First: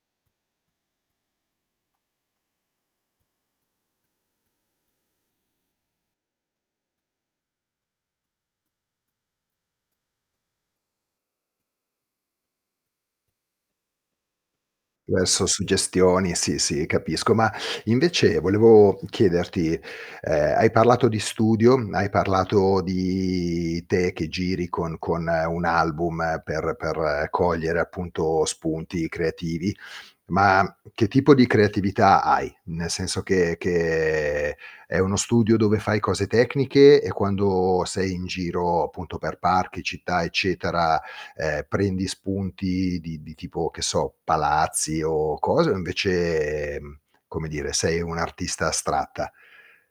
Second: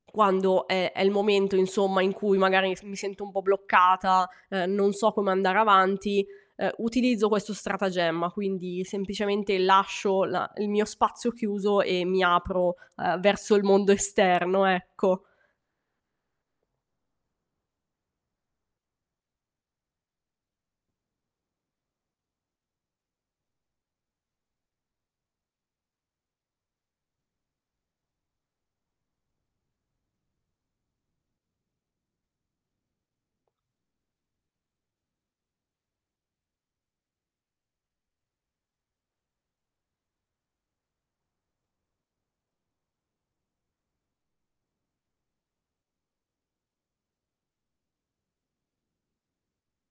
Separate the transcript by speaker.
Speaker 1: Quando è è il momento, insomma, in cui magari mi s mi sento un po' bloccata, uhm, non so come andare avanti, uhm, utilizzo questo stratagemma. Quindi, semplicemente lascio la il mio spazio chiuso, e mi apro, uhm, verso il mondo esterno, ecco.
Speaker 2: Adesso suggestioni. Sì, sì capisco. Ma invece, volevo, mhmm, chiederti, uhm, hai parlato di studio, mhmm, hai parlato di te che giri con con un album per per cogliere, appunto, spunti creativi, ma che tipo di creatività hai? Nel senso che che è uno studio dove fai cose tecniche, e quando sei in giro, appunto, per parchi, città eccetera, uhm, prendi spunti di di tipo che so, palazzi o cose o invece, mhmm, come dire, sei un'artista astratta?